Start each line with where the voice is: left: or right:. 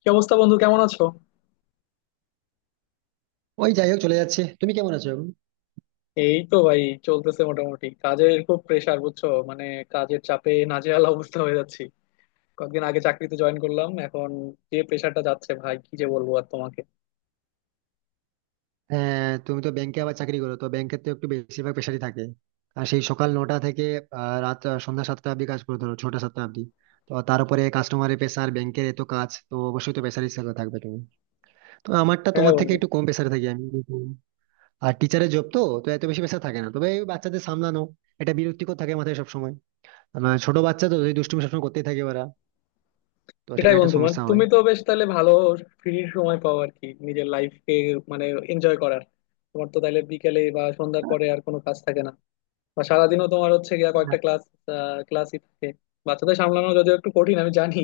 left: কি অবস্থা বন্ধু, কেমন আছো?
right: ওই যাই হোক চলে যাচ্ছে। তুমি কেমন আছো এখন?
left: এই তো ভাই, চলতেছে মোটামুটি। কাজের খুব প্রেসার, বুঝছো? মানে কাজের চাপে নাজেহাল অবস্থা হয়ে যাচ্ছি। কয়েকদিন আগে চাকরিতে জয়েন করলাম, এখন যে প্রেসারটা যাচ্ছে ভাই, কি যে বলবো আর তোমাকে।
right: হ্যাঁ, তুমি তো ব্যাংকে আবার চাকরি করো, তো ব্যাংকের তো একটু বেশিরভাগ পেশারই থাকে। আর সেই সকাল 9টা থেকে রাত সন্ধ্যা 7টা অব্দি কাজ করে, ধরো 6টা 7টা অব্দি। তো তারপরে কাস্টমারের পেশার, ব্যাংকের এত কাজ, তো অবশ্যই তো পেশার হিসেবে থাকবে। তুমি, তো আমারটা
left: হ্যাঁ
right: তোমার থেকে
left: বন্ধু।
right: একটু কম পেশারে থাকি আমি। আর টিচারের জব তো তো এত বেশি পেশা থাকে না, তবে এই বাচ্চাদের সামলানো, এটা বিরক্তিকর থাকে মাথায় সবসময়। আমার ছোট বাচ্চা তো, যদি দুষ্টুমি সবসময় করতেই থাকে ওরা, তো
left: সেটাই
right: সেটা একটা
left: বন্ধু, মানে
right: সমস্যা হয়।
left: তুমি তো বেশ তাহলে ভালো ফ্রি সময় পাও আর কি, নিজের লাইফকে মানে এনজয় করার। তোমার তো তাহলে বিকেলে বা সন্ধ্যার পরে আর কোনো কাজ থাকে না, বা সারাদিনও তোমার হচ্ছে গিয়া কয়েকটা ক্লাস, ক্লাসই থাকে। বাচ্চাদের সামলানো যদিও একটু কঠিন, আমি জানি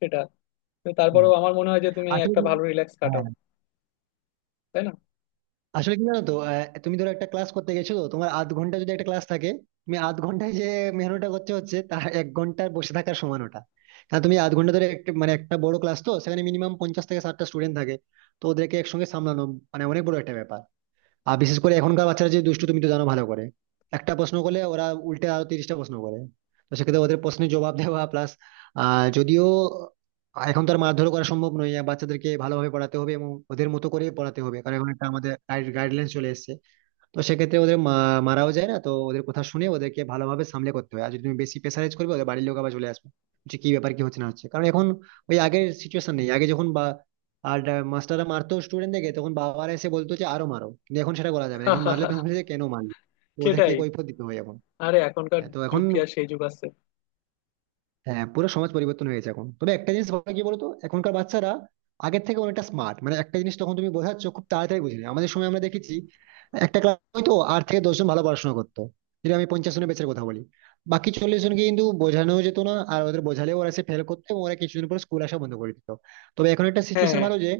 left: সেটা, তো
right: হুম।
left: তারপরেও আমার মনে হয় যে তুমি
right: আসলে
left: একটা
right: কি-
left: ভালো রিল্যাক্স কাটাও,
right: হ্যাঁ,
left: তাই না?
right: আসলে কি জানো তো, তুমি ধরো একটা ক্লাস করতে গেছো, তো তোমার আধ ঘন্টা যদি একটা ক্লাস থাকে, তুমি আধ ঘন্টায় যে মেহনতটা করছো, হচ্ছে তা এক ঘন্টার বসে থাকার সমান ওটা। কারণ তুমি আধ ঘন্টা ধরে একটা, মানে একটা বড় ক্লাস, তো সেখানে মিনিমাম 50 থেকে 60টা স্টুডেন্ট থাকে। তো ওদেরকে একসঙ্গে সামলানো মানে অনেক বড় একটা ব্যাপার। আর বিশেষ করে এখনকার বাচ্চারা যে দুষ্টু, তুমি তো জানো ভালো করে। একটা প্রশ্ন করলে ওরা উল্টে আরো 30টা প্রশ্ন করে। তো সেক্ষেত্রে ওদের প্রশ্নের জবাব দেওয়া, প্লাস যদিও এখন তো আর মারধর করা সম্ভব নয়, বাচ্চাদেরকে ভালোভাবে পড়াতে হবে এবং ওদের মতো করে পড়াতে হবে, কারণ এখন একটা আমাদের গাইডলাইন চলে এসেছে। তো সেক্ষেত্রে ওদের মারাও যায় না, তো ওদের কথা শুনে ওদেরকে ভালোভাবে সামলে করতে হয়, আর যদি তুমি বেশি প্রেসারাইজ করবে, ওদের বাড়ির লোক আবার চলে আসবে যে কি ব্যাপার, কি হচ্ছে না হচ্ছে। কারণ এখন ওই আগের সিচুয়েশন নেই। আগে যখন বা আর মাস্টাররা মারতো স্টুডেন্টদেরকে, তখন বাবারা এসে বলতো যে আরো মারো, কিন্তু এখন সেটা করা যাবে না। এখন মারলে তুমি বলছে যে কেন মারলে। তো ওদেরকে
left: সেটাই।
right: কৈফিয়ত দিতে হয় এখন।
left: আরে এখনকার
right: হ্যাঁ, তো এখন
left: যুগ কি আর সেই যুগ আছে!
right: হ্যাঁ, পুরো সমাজ পরিবর্তন হয়েছে এখন। তবে একটা জিনিস বলা, কি বলতো, এখনকার বাচ্চারা আগের থেকে অনেকটা স্মার্ট। মানে একটা জিনিস তখন তুমি বোঝাচ্ছ, খুব তাড়াতাড়ি বুঝে নেয়। আমাদের সময় আমরা দেখেছি একটা ক্লাস হয়তো 8 থেকে 10 জন ভালো পড়াশোনা করতো। যদি আমি 50 জনের ব্যাচের কথা বলি, বাকি 40 জনকে কিন্তু বোঝানো যেত না। আর ওদের বোঝালেও ওরা সে ফেল করতো এবং ওরা কিছুদিন পর স্কুল আসা বন্ধ করে দিত। তবে এখন একটা সিচুয়েশন
left: হ্যাঁ।
right: ভালো যে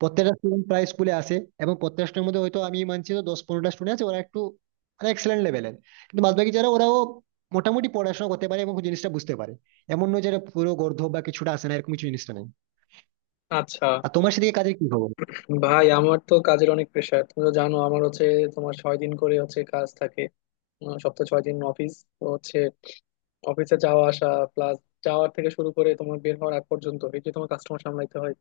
right: প্রত্যেকটা স্টুডেন্ট প্রায় স্কুলে আসে। এবং প্রত্যেকটা স্টুডেন্টের মধ্যে হয়তো আমি মানছি তো, 10-15টা স্টুডেন্ট আছে ওরা একটু, মানে এক্সেলেন্ট লেভেলের, কিন্তু বাদবাকি যারা ওরাও মোটামুটি পড়াশোনা করতে পারে এবং জিনিসটা বুঝতে পারে। এমন নয় যে এটা পুরো গর্ধব বা কিছুটা আসে না, এরকম কিছু জিনিসটা নেই।
left: আচ্ছা।
right: আর তোমার সেদিকে কাজের কি খবর?
left: ভাই আমার তো কাজের অনেক প্রেশার, তুমি তো জানো। আমার হচ্ছে তোমার 6 দিন করে হচ্ছে কাজ থাকে, সপ্তাহে 6 দিন অফিস তো হচ্ছে। অফিসে যাওয়া আসা প্লাস যাওয়ার থেকে শুরু করে তোমার বের হওয়ার আগ পর্যন্ত এই যে তোমার কাস্টমার সামলাইতে হয়।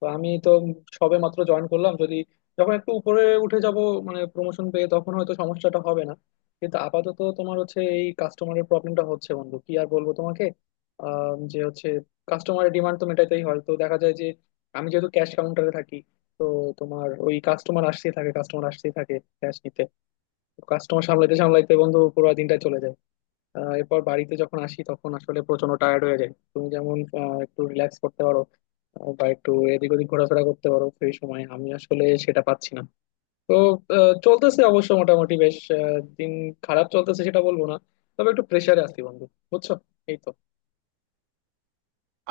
left: তো আমি তো সবে মাত্র জয়েন করলাম, যদি যখন একটু উপরে উঠে যাব মানে প্রমোশন পেয়ে, তখন হয়তো সমস্যাটা হবে না, কিন্তু আপাতত তোমার হচ্ছে এই কাস্টমারের প্রবলেমটা হচ্ছে বন্ধু, কি আর বলবো তোমাকে। যে হচ্ছে কাস্টমারের ডিমান্ড তো মেটাইতেই হয়, তো দেখা যায় যে আমি যেহেতু ক্যাশ কাউন্টারে থাকি, তো তোমার ওই কাস্টমার আসতেই থাকে, কাস্টমার আসতেই থাকে ক্যাশ নিতে। কাস্টমার সামলাইতে সামলাইতে বন্ধু পুরো দিনটা চলে যায়। এরপর বাড়িতে যখন আসি তখন আসলে প্রচন্ড টায়ার্ড হয়ে যায়। তুমি যেমন একটু রিল্যাক্স করতে পারো, বা একটু এদিক ওদিক ঘোরাফেরা করতে পারো, সেই সময় আমি আসলে সেটা পাচ্ছি না। তো চলতেছে অবশ্য মোটামুটি বেশ দিন। খারাপ চলতেছে সেটা বলবো না, তবে একটু প্রেসারে আছি বন্ধু, বুঝছো, এই তো।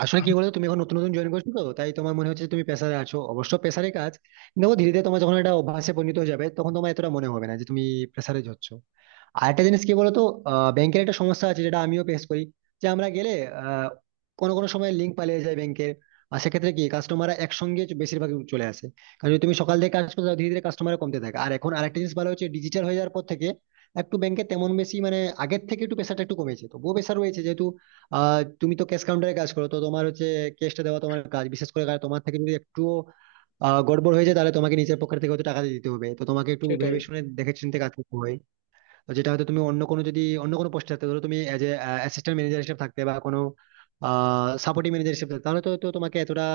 right: আসলে কি বলতো, তুমি এখন নতুন নতুন জয়েন করছো, তো তাই তোমার মনে হচ্ছে যে তুমি প্রেসারে আছো। অবশ্য প্রেসারে কাজ, দেখো ধীরে ধীরে তোমার যখন এটা অভ্যাসে পরিণত হয়ে যাবে, তখন তোমার এতটা মনে হবে না যে তুমি প্রেসারে যাচ্ছ। আর একটা জিনিস কি বলতো, ব্যাংকের একটা সমস্যা আছে যেটা আমিও ফেস করি, যে আমরা গেলে আহ, কোনো কোনো সময় লিঙ্ক পালিয়ে যায় ব্যাংকের। আর সেক্ষেত্রে কি কাস্টমাররা একসঙ্গে বেশিরভাগ চলে আসে। কারণ যদি তুমি সকাল থেকে কাজ করতে যাও, ধীরে ধীরে কাস্টমার কমতে থাকে। আর এখন আরেকটা জিনিস ভালো হচ্ছে, ডিজিটাল হয়ে যাওয়ার পর থেকে একটু ব্যাংকে তেমন বেশি মানে আগের থেকে একটু প্রেশারটা একটু কমেছে। তো তবুও প্রেশার রয়েছে, যেহেতু তুমি তো ক্যাশ কাউন্টারে কাজ করো, তো তোমার হচ্ছে ক্যাশটা দেওয়া তোমার কাজ বিশেষ করে। কারণ তোমার থেকে যদি একটু গড়বড় হয়ে যায়, তাহলে তোমাকে নিজের পকেট থেকে হয়তো টাকা দিয়ে দিতে হবে। তো তোমাকে একটু
left: সেটাই।
right: ভেবে শুনে দেখে চিনতে কাজ করতে হয়, যেটা হয়তো তুমি অন্য কোনো, যদি অন্য কোনো পোস্টে থাকতে, ধরো তুমি এজ এ অ্যাসিস্ট্যান্ট ম্যানেজার হিসেবে থাকতে বা কোনো সাপোর্টিং ম্যানেজার হিসেবে থাকতে, তাহলে তো তো তোমাকে এতটা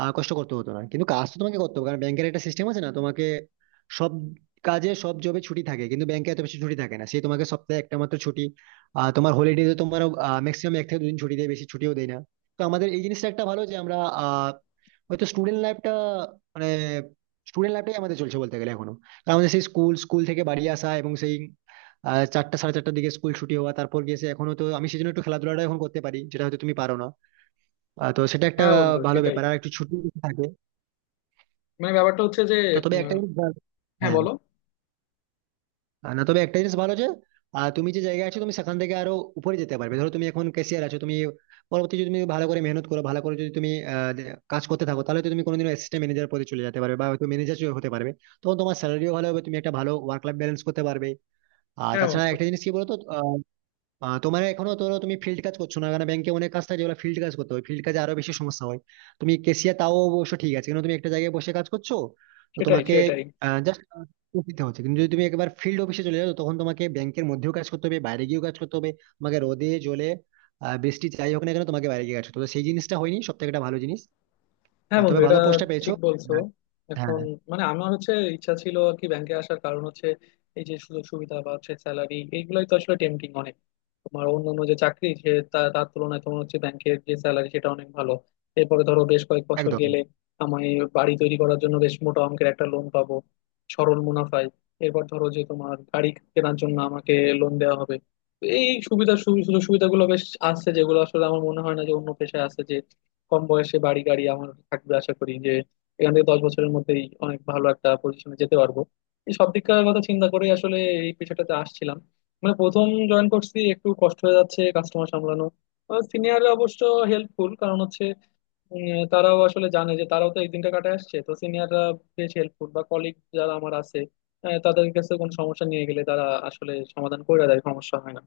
right: কষ্ট করতে হতো না। কিন্তু কাজ তো তোমাকে করতে হবে, কারণ ব্যাংকের একটা সিস্টেম আছে না, তোমাকে সব কাজে, সব জবে ছুটি থাকে কিন্তু ব্যাংকে এত বেশি ছুটি থাকে না। সেই তোমাকে সপ্তাহে একটা মাত্র ছুটি, তোমার হলিডে, তোমার ম্যাক্সিমাম 1 থেকে 2 দিন ছুটি দেয়, বেশি ছুটিও দেয় না। তো আমাদের এই জিনিসটা একটা ভালো যে আমরা হয়তো স্টুডেন্ট লাইফটা, মানে স্টুডেন্ট লাইফটাই আমাদের চলছে বলতে গেলে এখনো। কারণ আমাদের সেই স্কুল স্কুল থেকে বাড়ি আসা এবং সেই চারটা সাড়ে চারটার দিকে স্কুল ছুটি হওয়া, তারপর গিয়ে সে এখনো তো আমি সেই জন্য একটু খেলাধুলাটা এখন করতে পারি যেটা হয়তো তুমি পারো না। তো সেটা একটা
left: হ্যাঁ বন্ধু
right: ভালো
left: সেটাই।
right: ব্যাপার, আর একটু ছুটি থাকে।
left: মানে ব্যাপারটা হচ্ছে যে
right: তো তবে
left: উম,
right: একটা জিনিস ভালো-
left: হ্যাঁ
right: হ্যাঁ,
left: বলো।
right: না তবে একটা জিনিস ভালো যে তুমি যে জায়গায় আছো, তুমি সেখান থেকে আরো উপরে যেতে পারবে। ধরো তুমি এখন ক্যাশিয়ার আছো, তুমি পরবর্তী, যদি তুমি ভালো করে মেহনত করো, ভালো করে যদি তুমি কাজ করতে থাকো, তাহলে তো তুমি কোনোদিন অ্যাসিস্ট্যান্ট ম্যানেজার পদে চলে যেতে পারবে বা হয়তো ম্যানেজার হতে পারবে। তখন তোমার স্যালারিও ভালো হবে, তুমি একটা ভালো ওয়ার্ক লাইফ ব্যালেন্স করতে পারবে। আর
left: হ্যাঁ
right: তাছাড়া
left: বন্ধু।
right: একটা জিনিস কি বলতো, তোমার এখনো, ধরো তুমি ফিল্ড কাজ করছো না, কারণ ব্যাংকে অনেক কাজ থাকে যেগুলো ফিল্ড কাজ করতে হয়, ফিল্ড কাজে আরো বেশি সমস্যা হয়। তুমি কেসিয়ার তাও অবশ্য ঠিক আছে, কিন্তু তুমি একটা জায়গায় বসে কাজ করছো, তো
left: সেটাই
right: তোমাকে
left: সেটাই
right: জাস্ট দিতে হচ্ছে। কিন্তু যদি তুমি একবার ফিল্ড অফিসে চলে যাও, তখন তোমাকে ব্যাংকের মধ্যেও কাজ করতে হবে, বাইরে গিয়েও কাজ করতে হবে, তোমাকে রোদে জলে বৃষ্টি যাই হোক না কেন তোমাকে বাইরে গিয়ে কাজ করতে হবে। তো সেই জিনিসটা হয়নি, সব থেকে একটা ভালো জিনিস।
left: হ্যাঁ
right: তবে
left: বন্ধু
right: ভালো
left: এটা
right: পোস্টটা পেয়েছো।
left: ঠিক বলছো।
right: আহ,
left: এখন
right: হ্যাঁ,
left: মানে আমার হচ্ছে ইচ্ছা ছিল আর কি, ব্যাংকে আসার কারণ হচ্ছে এই যে সুযোগ সুবিধা বা হচ্ছে স্যালারি, এইগুলাই তো আসলে টেম্পটিং অনেক। তোমার অন্যান্য যে চাকরি সে তার তুলনায় তোমার হচ্ছে ব্যাংকের যে স্যালারি, সেটা অনেক ভালো। এরপরে ধরো বেশ কয়েক বছর
right: একদম।
left: গেলে আমি বাড়ি তৈরি করার জন্য বেশ মোটা অঙ্কের একটা লোন পাবো সরল মুনাফায়। এরপর ধরো যে তোমার গাড়ি কেনার জন্য আমাকে লোন দেওয়া হবে। তো এই সুযোগ সুবিধাগুলো বেশ আছে, যেগুলো আসলে আমার মনে হয় না যে অন্য পেশায় আছে। যে কম বয়সে বাড়ি গাড়ি আমার থাকবে আশা করি, যে এখান থেকে 10 বছরের মধ্যেই অনেক ভালো একটা পজিশনে যেতে পারবো। এই সব দিককার কথা চিন্তা করে আসলে এই পেশাটাতে আসছিলাম। মানে প্রথম জয়েন করছি, একটু কষ্ট হয়ে যাচ্ছে কাস্টমার সামলানো। সিনিয়ররা অবশ্য হেল্পফুল, কারণ হচ্ছে তারাও আসলে জানে যে তারাও তো এই দিনটা কাটায় আসছে। তো সিনিয়ররা বেশ হেল্পফুল, বা কলিগ যারা আমার আছে, তাদের কাছে কোনো সমস্যা নিয়ে গেলে তারা আসলে সমাধান করে দেয়, সমস্যা হয় না।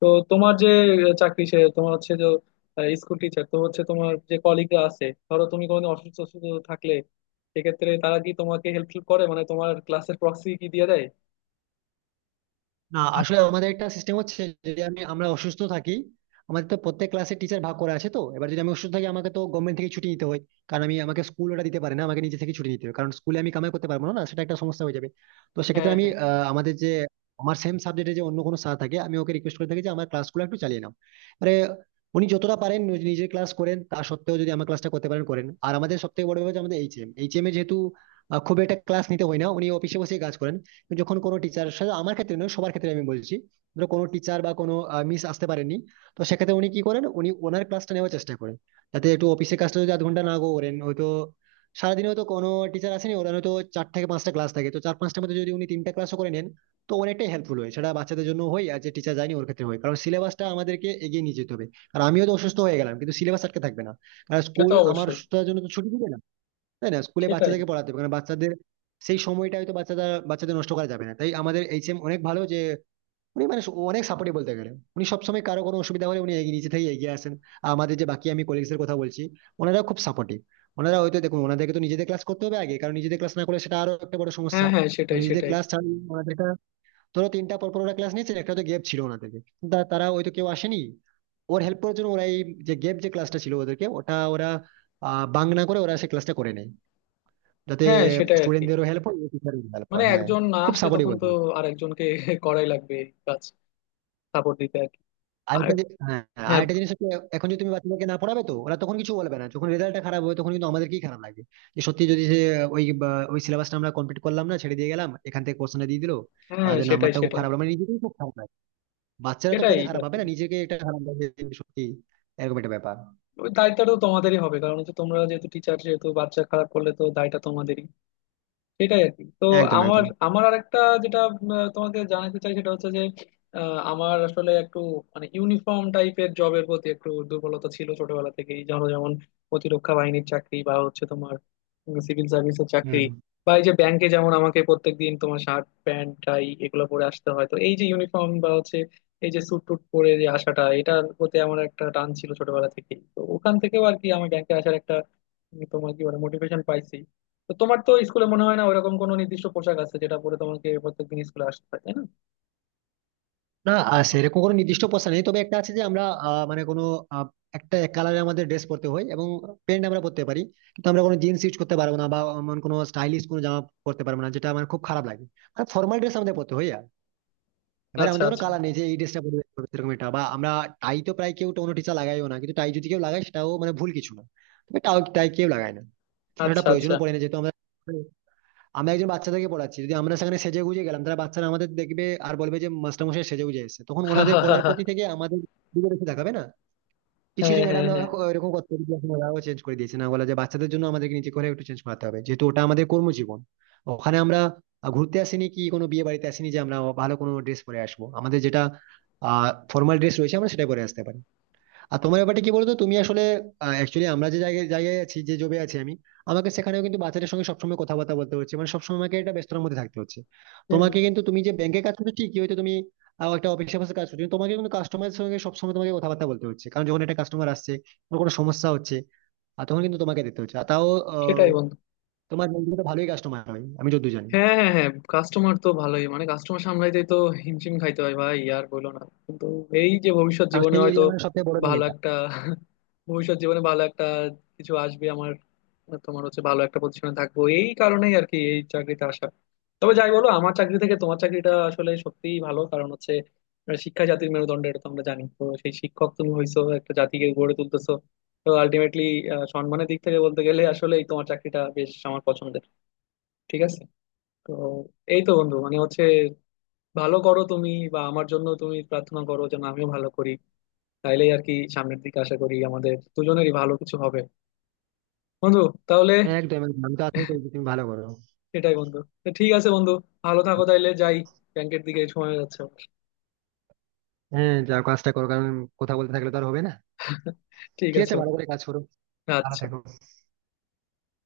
left: তো তোমার যে চাকরি সে তোমার হচ্ছে যে স্কুল টিচার, তো হচ্ছে তোমার যে কলিগরা আছে, ধরো তুমি কোনো অসুস্থ অসুস্থ থাকলে সেক্ষেত্রে তারা কি তোমাকে হেল্পফুল করে, মানে তোমার ক্লাসের প্রক্সি কি দিয়ে দেয়?
right: না, আসলে আমাদের একটা সিস্টেম হচ্ছে, যদি আমি, আমরা অসুস্থ থাকি, আমাদের তো প্রত্যেক ক্লাসে টিচার ভাগ করা আছে, তো এবার যদি আমি অসুস্থ থাকি, আমাকে তো গভর্নমেন্ট থেকে ছুটি নিতে হয়। কারণ আমি, আমাকে স্কুল ওটা দিতে পারে না, আমাকে নিজে থেকে ছুটি নিতে হবে, কারণ স্কুলে আমি কামাই করতে পারবো না, না, সেটা একটা সমস্যা হয়ে যাবে। তো
left: হ্যাঁ,
right: সেক্ষেত্রে আমি
left: হ্যাঁ।
right: আমাদের যে আমার সেম সাবজেক্টে যে অন্য কোনো স্যার থাকে, আমি ওকে রিকোয়েস্ট করে থাকি যে আমার ক্লাসগুলো একটু চালিয়ে নাও, মানে উনি যতটা পারেন নিজের ক্লাস করেন, তা সত্ত্বেও যদি আমার ক্লাসটা করতে পারেন করেন। আর আমাদের সব থেকে বড় ব্যাপার হচ্ছে, আমাদের এইচএম এইচএম এ যেহেতু খুব একটা ক্লাস নিতে হয় না, উনি অফিসে বসে কাজ করেন। যখন কোনো টিচার, আমার ক্ষেত্রে নয়, সবার ক্ষেত্রে আমি বলছি, ধরো কোনো টিচার বা কোনো মিস আসতে পারেননি, তো সেক্ষেত্রে উনি কি করেন, উনি ওনার ক্লাসটা নেওয়ার চেষ্টা করেন, যাতে একটু অফিসের কাজটা যদি আধ ঘন্টা না করেন হয়তো, সারাদিনে হয়তো কোনো টিচার আসেনি, ওরা হয়তো 4 থেকে 5টা ক্লাস থাকে, তো 4-5টার মধ্যে যদি উনি 3টা ক্লাসও করে নেন, তো অনেকটাই হেল্পফুল হয়, সেটা বাচ্চাদের জন্য হয় আর যে টিচার যায়নি ওর ক্ষেত্রে হয়, কারণ সিলেবাসটা আমাদেরকে এগিয়ে নিয়ে যেতে হবে। আর আমিও তো অসুস্থ হয়ে গেলাম, কিন্তু সিলেবাস আটকে থাকবে না, কারণ
left: সে তো
right: স্কুল আমার
left: অবশ্যই।
right: অসুস্থতার জন্য তো ছুটি দিবে না। তাই না, স্কুলে
left: সেটাই।
right: বাচ্চাদেরকে পড়াতে হবে, কারণ বাচ্চাদের সেই সময়টা হয়তো বাচ্চারা, বাচ্চাদের নষ্ট করা যাবে না। তাই আমাদের এইচএম অনেক ভালো যে উনি, মানে অনেক সাপোর্টিভ বলতে গেলে। উনি সবসময় কারো কোনো অসুবিধা হলে উনি নিজে থেকে এগিয়ে আসেন। আর আমাদের যে বাকি, আমি কলিগসের কথা বলছি, ওনারা খুব সাপোর্টিভ। ওনারা হয়তো দেখুন, ওনাদেরকে তো নিজেদের ক্লাস করতে হবে আগে, কারণ নিজেদের ক্লাস না করলে সেটা আরো একটা বড় সমস্যা।
left: হ্যাঁ, হ্যাঁ,
right: তো
left: সেটাই
right: নিজেদের
left: সেটাই
right: ক্লাস ছাড়া ওনাদের একটা- ধরো 3টা পর পর ওরা ক্লাস নিয়েছে, একটা তো গ্যাপ ছিল ওনাদেরকে, তারা হয়তো কেউ আসেনি। ওর হেল্প করার জন্য ওরা এই যে গ্যাপ যে ক্লাসটা ছিল ওদেরকে, ওটা ওরা আহ বাং না করে ওরা সেই ক্লাসটা করে নেয়, যাতে
left: হ্যাঁ সেটাই আর কি,
right: স্টুডেন্টদেরও হেল্প হয় টিচারেরও হেল্প
left: মানে
right: হয়, হ্যাঁ।
left: একজন না
right: খুব
left: আসলে
right: সাপোর্টিভ
left: তখন
right: বলতে
left: তো
right: হবে।
left: আর একজনকে করাই লাগবে এই কাজ, সাপোর্ট দিতে আর কি। আর
right: হ্যাঁ হ্যাঁ,
left: হ্যাঁ,
right: আরেকটা জিনিস হচ্ছে, এখন যদি তুমি বাচ্চাদেরকে না পড়াবে তো ওরা তখন কিছু বলবে না, যখন রেজাল্টটা খারাপ হবে তখন কিন্তু আমাদেরকেই খারাপ লাগবে যে সত্যি যদি সে ওই সিলেবাসটা আমরা কমপ্লিট করলাম না, ছেড়ে দিয়ে গেলাম, এখান থেকে কোশ্চেনটা দিয়ে দিলো,
left: হ্যাঁ,
right: ওদের
left: সেটাই
right: নাম্বারটা খুব
left: সেটাই
right: খারাপ হলো। মানে নিজেকেই খুব খারাপ লাগে, বাচ্চারা তো
left: সেটাই
right: পরে খারাপ
left: আর
right: হবে
left: কি,
right: না, নিজেকে একটা খারাপ লাগবে যে সত্যি এরকম একটা ব্যাপার।
left: ওই দায়িত্বটা তো তোমাদেরই হবে, কারণ হচ্ছে তোমরা যেহেতু টিচার, যেহেতু বাচ্চা খারাপ করলে তো দায়টা তোমাদেরই। সেটাই আর কি। তো
right: একদম
left: আমার
right: একদম।
left: আমার আরেকটা যেটা তোমাকে জানাতে চাই সেটা হচ্ছে যে আমার আসলে একটু মানে ইউনিফর্ম টাইপের জবের প্রতি একটু দুর্বলতা ছিল ছোটবেলা থেকেই। ধরো যেমন প্রতিরক্ষা বাহিনীর চাকরি, বা হচ্ছে তোমার সিভিল সার্ভিসের চাকরি,
right: হম।
left: বা এই যে ব্যাংকে যেমন আমাকে প্রত্যেকদিন তোমার শার্ট প্যান্ট টাই এগুলো পরে আসতে হয়, তো এই যে ইউনিফর্ম বা হচ্ছে এই যে স্যুট টুট পরে যে আসাটা, এটার প্রতি আমার একটা টান ছিল ছোটবেলা থেকেই। তো ওখান থেকেও আর কি আমি ব্যাংকে আসার একটা তোমার কি বলে মোটিভেশন পাইছি। তো তোমার তো স্কুলে মনে হয় না ওইরকম কোনো নির্দিষ্ট পোশাক আছে যেটা পরে তোমাকে প্রত্যেকদিন স্কুলে আসতে হয়, তাই না?
right: না, সেরকম কোনো নির্দিষ্ট পোশাক নেই, তবে একটা আছে যে আমরা মানে কোনো আহ, একটা এক কালারে আমাদের ড্রেস পরতে হয় এবং প্যান্ট আমরা পরতে পারি, কিন্তু আমরা কোনো জিন্স ইউজ করতে পারবো না বা এমন কোনো স্টাইলিশ কোনো জামা পরতে পারবো না, যেটা আমার খুব খারাপ লাগে। আর ফর্মাল ড্রেস আমাদের পরতে হয়। আর এবার
left: আচ্ছা
right: আমাদের কোনো
left: আচ্ছা
right: কালার নেই যে এই ড্রেসটা পরে পরবে সেরকম, এটা বা আমরা। টাই তো প্রায় কেউ, কোনো টিচার লাগাইও না, কিন্তু টাই যদি কেউ লাগায় সেটাও মানে ভুল কিছু না। তবে টাই টাই কেউ লাগায় না, কারণ এটা
left: আচ্ছা আচ্ছা
right: প্রয়োজনও পড়ে না, যেহেতু আমরা, আমরা একজন বাচ্চাদেরকে পড়াচ্ছি, যদি আমরা সেখানে সেজে গুজে গেলাম তাহলে বাচ্চারা আমাদের দেখবে আর বলবে যে মাস্টারমশাই সেজে গুজে এসেছে, তখন ওনাদের পড়ার প্রতি থেকে আমাদের দিকে বেশি তাকাবে না। কিছু
left: হ্যাঁ,
right: কিছু
left: হ্যাঁ,
right: ম্যাডামরা
left: হ্যাঁ।
right: এরকম করতে, ওরাও চেঞ্জ করে দিয়েছে, না বলে যে বাচ্চাদের জন্য আমাদেরকে নিজে করে একটু চেঞ্জ করাতে হবে, যেহেতু ওটা আমাদের কর্মজীবন, ওখানে আমরা ঘুরতে আসিনি কি কোনো বিয়ে বাড়িতে আসিনি, যে আমরা ভালো কোনো ড্রেস পরে আসবো। আমাদের যেটা ফর্মাল ড্রেস রয়েছে আমরা সেটা পরে আসতে পারি। আর তোমার ব্যাপারটা কি বলতো, তুমি আসলে, অ্যাকচুয়ালি আমরা যে জায়গায় জায়গায় আছি, যে জবে আছি, আমি আমাকে সেখানেও কিন্তু বাচ্চাদের সঙ্গে সবসময় কথাবার্তা বলতে হচ্ছে, মানে সবসময় আমাকে একটা ব্যস্ততার মধ্যে থাকতে হচ্ছে।
left: হুম।
right: তোমাকে, কিন্তু তুমি যে ব্যাংকে কাজ করছো, ঠিকই হয়তো তুমি একটা অফিসের পাশে কাজ করছো, কিন্তু তোমাকে কিন্তু কাস্টমারের সঙ্গে সবসময় তোমাকে কথাবার্তা বলতে হচ্ছে। কারণ যখন একটা কাস্টমার আসছে কোনো কোনো সমস্যা হচ্ছে, আর তখন কিন্তু তোমাকে দেখতে হচ্ছে, আর তাও আহ,
left: সেটাই বন্ধু।
right: তোমার ব্যাংক কিন্তু ভালোই কাস্টমার হয় আমি যতদূর জানি।
left: হ্যাঁ, হ্যাঁ, হ্যাঁ, কাস্টমার তো ভালোই, মানে কাস্টমার সামলাইতে তো হিমশিম খাইতে হয় ভাই, আর বলো না। কিন্তু এই যে ভবিষ্যৎ
right: কারণ
left: জীবনে
right: সেই
left: হয়তো
right: এরিয়া মানে সবথেকে বড় ব্যাংক
left: ভালো
right: এটা।
left: একটা, ভবিষ্যৎ জীবনে ভালো একটা কিছু আসবে আমার, তোমার হচ্ছে ভালো একটা পজিশনে থাকবো, এই কারণেই আর কি এই চাকরিতে আসা। তবে যাই বলো, আমার চাকরি থেকে তোমার চাকরিটা আসলে সত্যিই ভালো, কারণ হচ্ছে শিক্ষা জাতির মেরুদণ্ড, এটা তো আমরা জানি। তো সেই শিক্ষক তুমি হইছো, একটা জাতিকে গড়ে তুলতেছো। তো আলটিমেটলি সম্মানের দিক থেকে বলতে গেলে আসলে তোমার চাকরিটা বেশ আমার পছন্দের। ঠিক আছে। তো এই তো বন্ধু, মানে হচ্ছে ভালো করো তুমি, বা আমার জন্য তুমি প্রার্থনা করো যেন আমিও ভালো করি। তাইলেই আর কি, সামনের দিকে আশা করি আমাদের দুজনেরই ভালো কিছু হবে বন্ধু, তাহলে।
right: একদম একদম। আমি তো আশাই করি যে তুমি ভালো করো।
left: সেটাই বন্ধু। তো ঠিক আছে বন্ধু, ভালো থাকো, তাইলে যাই, ব্যাংকের দিকে সময় হয়ে যাচ্ছে আমার।
right: হ্যাঁ, যাও কাজটা করো, কারণ কথা বলতে থাকলে তো আর হবে না।
left: ঠিক
right: ঠিক
left: আছে
right: আছে, ভালো
left: বন্ধু।
right: করে কাজ করো। Ahora
left: আচ্ছা।
right: te